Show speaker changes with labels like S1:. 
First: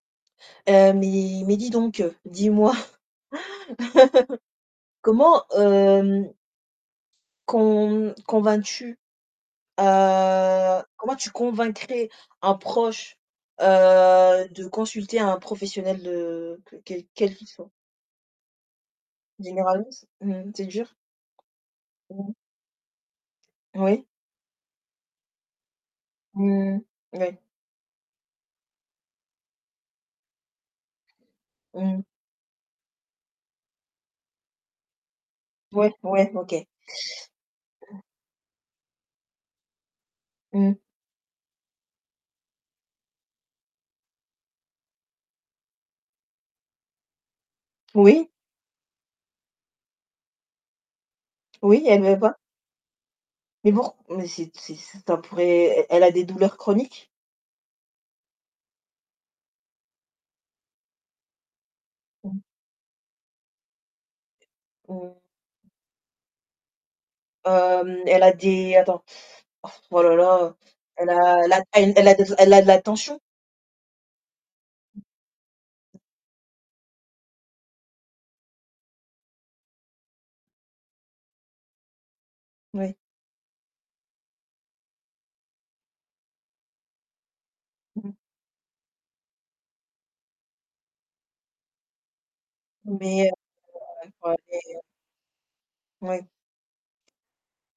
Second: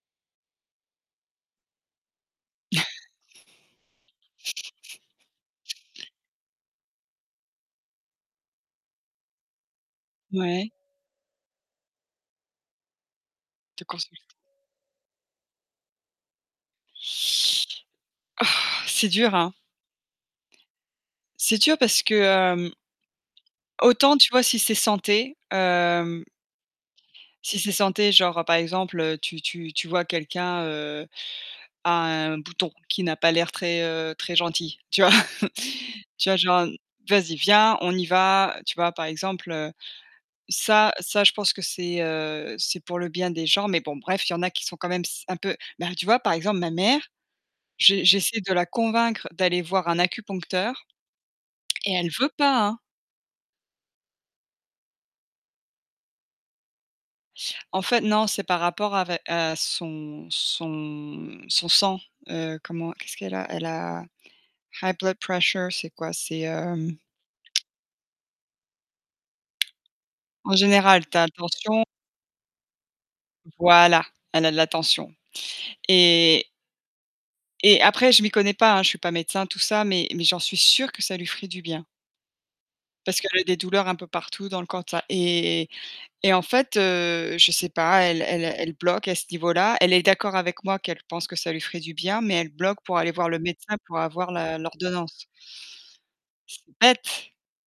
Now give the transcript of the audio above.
S1: Heu, mais mais dis donc, heu, dis-moi, comment hem con convaincs-tu?
S2: Ouais.
S1: Heu, comment tu convaincrais un proche,
S2: De consulter.
S1: heu, de consulter un professionnel de que quel quel qu'il soit?
S2: Oh! C'est dur, hein?
S1: Généraliste? Mmh, c'est dur?
S2: C'est dur parce que,
S1: Mmh.
S2: hem
S1: Oui.
S2: autant, tu vois, si c'est santé, hem
S1: Mmh. Moui.
S2: si c'est santé, genre, par exemple, heu, tu tu tu vois quelqu'un, heu, a
S1: Mmh.
S2: un bouton qui n'a pas l'air très, heu, très gentil, tu vois?
S1: Ouais,
S2: Tu
S1: ouais.
S2: vois genre
S1: OK.
S2: un n: «Vas-y, viens, on y va», tu vois, par exemple, heu.
S1: Mmh.
S2: Ça, ça je pense que c'est, heu, c'est pour le bien des gens. Mais bon bref, il y en a qui sont quand même s un peu, ben tu vois, par exemple ma mère, j'e
S1: Oui.
S2: j'essaie de la convaincre d'aller voir un acupuncteur
S1: Oui,
S2: et
S1: elle
S2: elle
S1: veut
S2: veut
S1: pas?
S2: pas, hein.
S1: Mais pour mais c'est t ça ça pourrait e elle a des douleurs chroniques?
S2: En fait, non. C'est par rapport avé à son son son sang.
S1: Mmh.
S2: Heu, comment? Qu'est-ce qu'elle a? Elle a, high blood
S1: Mmh.
S2: pressure c'est quoi? C'est, hem
S1: Hem, elle a des attends, oh là là,
S2: En général,
S1: elle
S2: tu as la
S1: a la
S2: tension.
S1: tai elle a des o elle a de la tension?
S2: Voilà, elle a de la tension, et et après, je m'y connais pas, hein. Je suis pas médecin tout ça, mais mais j'en suis sûre que ça lui ferait du bien
S1: Oui.
S2: parce qu'elle a des douleurs un peu partout dans le tout [unintelligible] et et en fait, heu, je sais pas,
S1: Mmh mh.
S2: elle elle elle bloque à ce niveau-là. Elle est d'accord avec moi, qu'elle pense que ça lui ferait du bien, mais elle bloque pour aller voir
S1: Mais, heu
S2: le médecin, pour avoir
S1: [unintelligible]
S2: la
S1: et heu
S2: l'ordonnance.
S1: Oui.
S2: c'est bête!